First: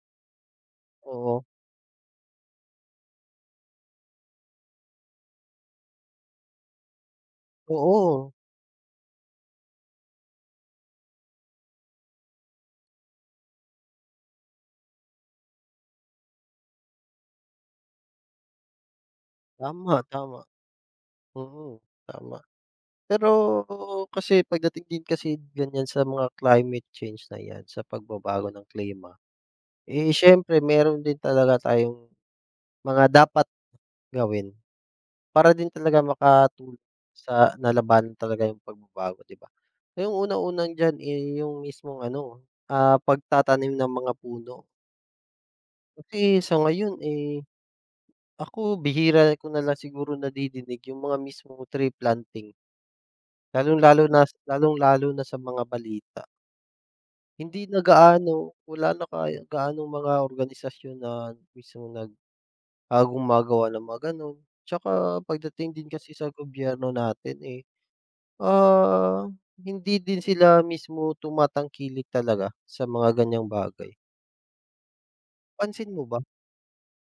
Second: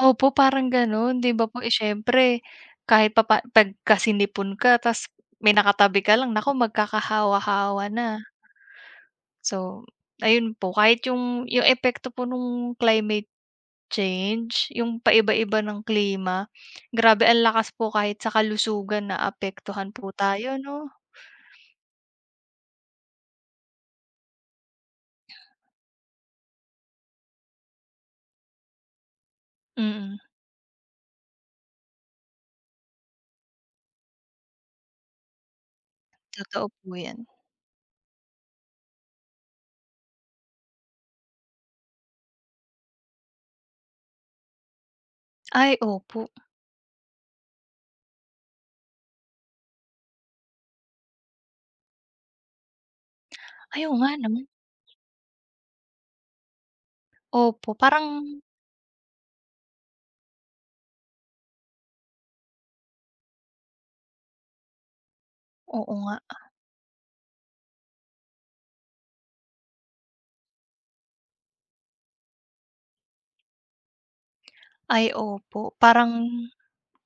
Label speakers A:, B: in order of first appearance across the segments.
A: Opo, parang gano'n. 'Di ba
B: Oo.
A: po, eh, syempre, kahit pa pa pagka sinipon ka tapos may nakatabi ka lang, naku, magkakahawa-hawa na.
B: Oo.
A: So, ayun po. Kahit yung yung epekto po nung climate change, yung paiba-iba ng klima, grabe ang lakas po kahit sa kalusugan naapektuhan
B: Tama,
A: po
B: tama.
A: tayo, 'no?
B: Mm, tama. Pero kasi pagdating din kasi ganyan sa mga climate change na 'yan, sa pagbabago ng klima, eh,
A: Mm.
B: siyempre, meron din talaga tayong mga dapat gawin para din talaga
A: Totoo
B: makatulong
A: po 'yan.
B: sa na lalabanan talaga yung pagbabago, 'di ba? Yung unang-una diyan, eh, yung mismong ano, ah, pagtatanim ng mga puno.
A: Ay, opo.
B: Kasi sa ngayon, eh, ako, bihira ko nalang siguro nadidinig yung mga mismong tree planting. Lalong
A: Ay, oo
B: lalo
A: nga
B: na s
A: 'no?
B: lalong lalo na sa mga balita. Hindi
A: Opo,
B: na
A: parang
B: gaano. Wala na kaya gaanong mga organisasyon na mismo nag, ah, gumagawa ng mga gano'n. Tsaka pagdating din
A: Oo
B: kasi
A: nga.
B: sa gobyerno natin, eh, ah, hindi din sila mismo tumatangkilik talaga sa mga ganyang bagay.
A: Ay, opo.
B: Pansin mo
A: Parang
B: ba?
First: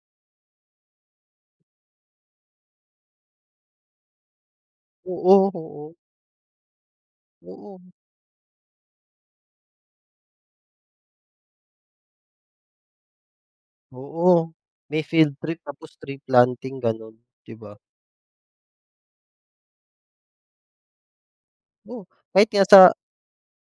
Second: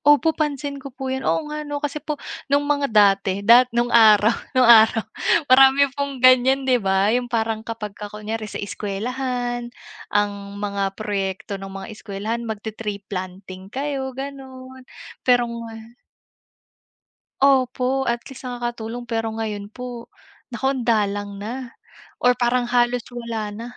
A: opo, pansin ko po yun. Oo nga 'no, kasi po nung mga dati, da nung araw, nung araw
B: Oo,
A: marami
B: oo.
A: pong ganyan, 'di ba? Yung parang
B: Oo.
A: kapag ka kunyari, sa eskuwelahan, ang mga proyekto ng mga eskuwelahan, mag-te-tree planting kayo
B: Oo,
A: ganun.
B: may field
A: Pero
B: trip
A: nga
B: tapos tree planting, ganun, 'di ba?
A: Opo. At least nakakatulong. Pero ngayon po, naku, andalang na
B: Oo,
A: or
B: kahit nga
A: parang
B: sa
A: halos wala na.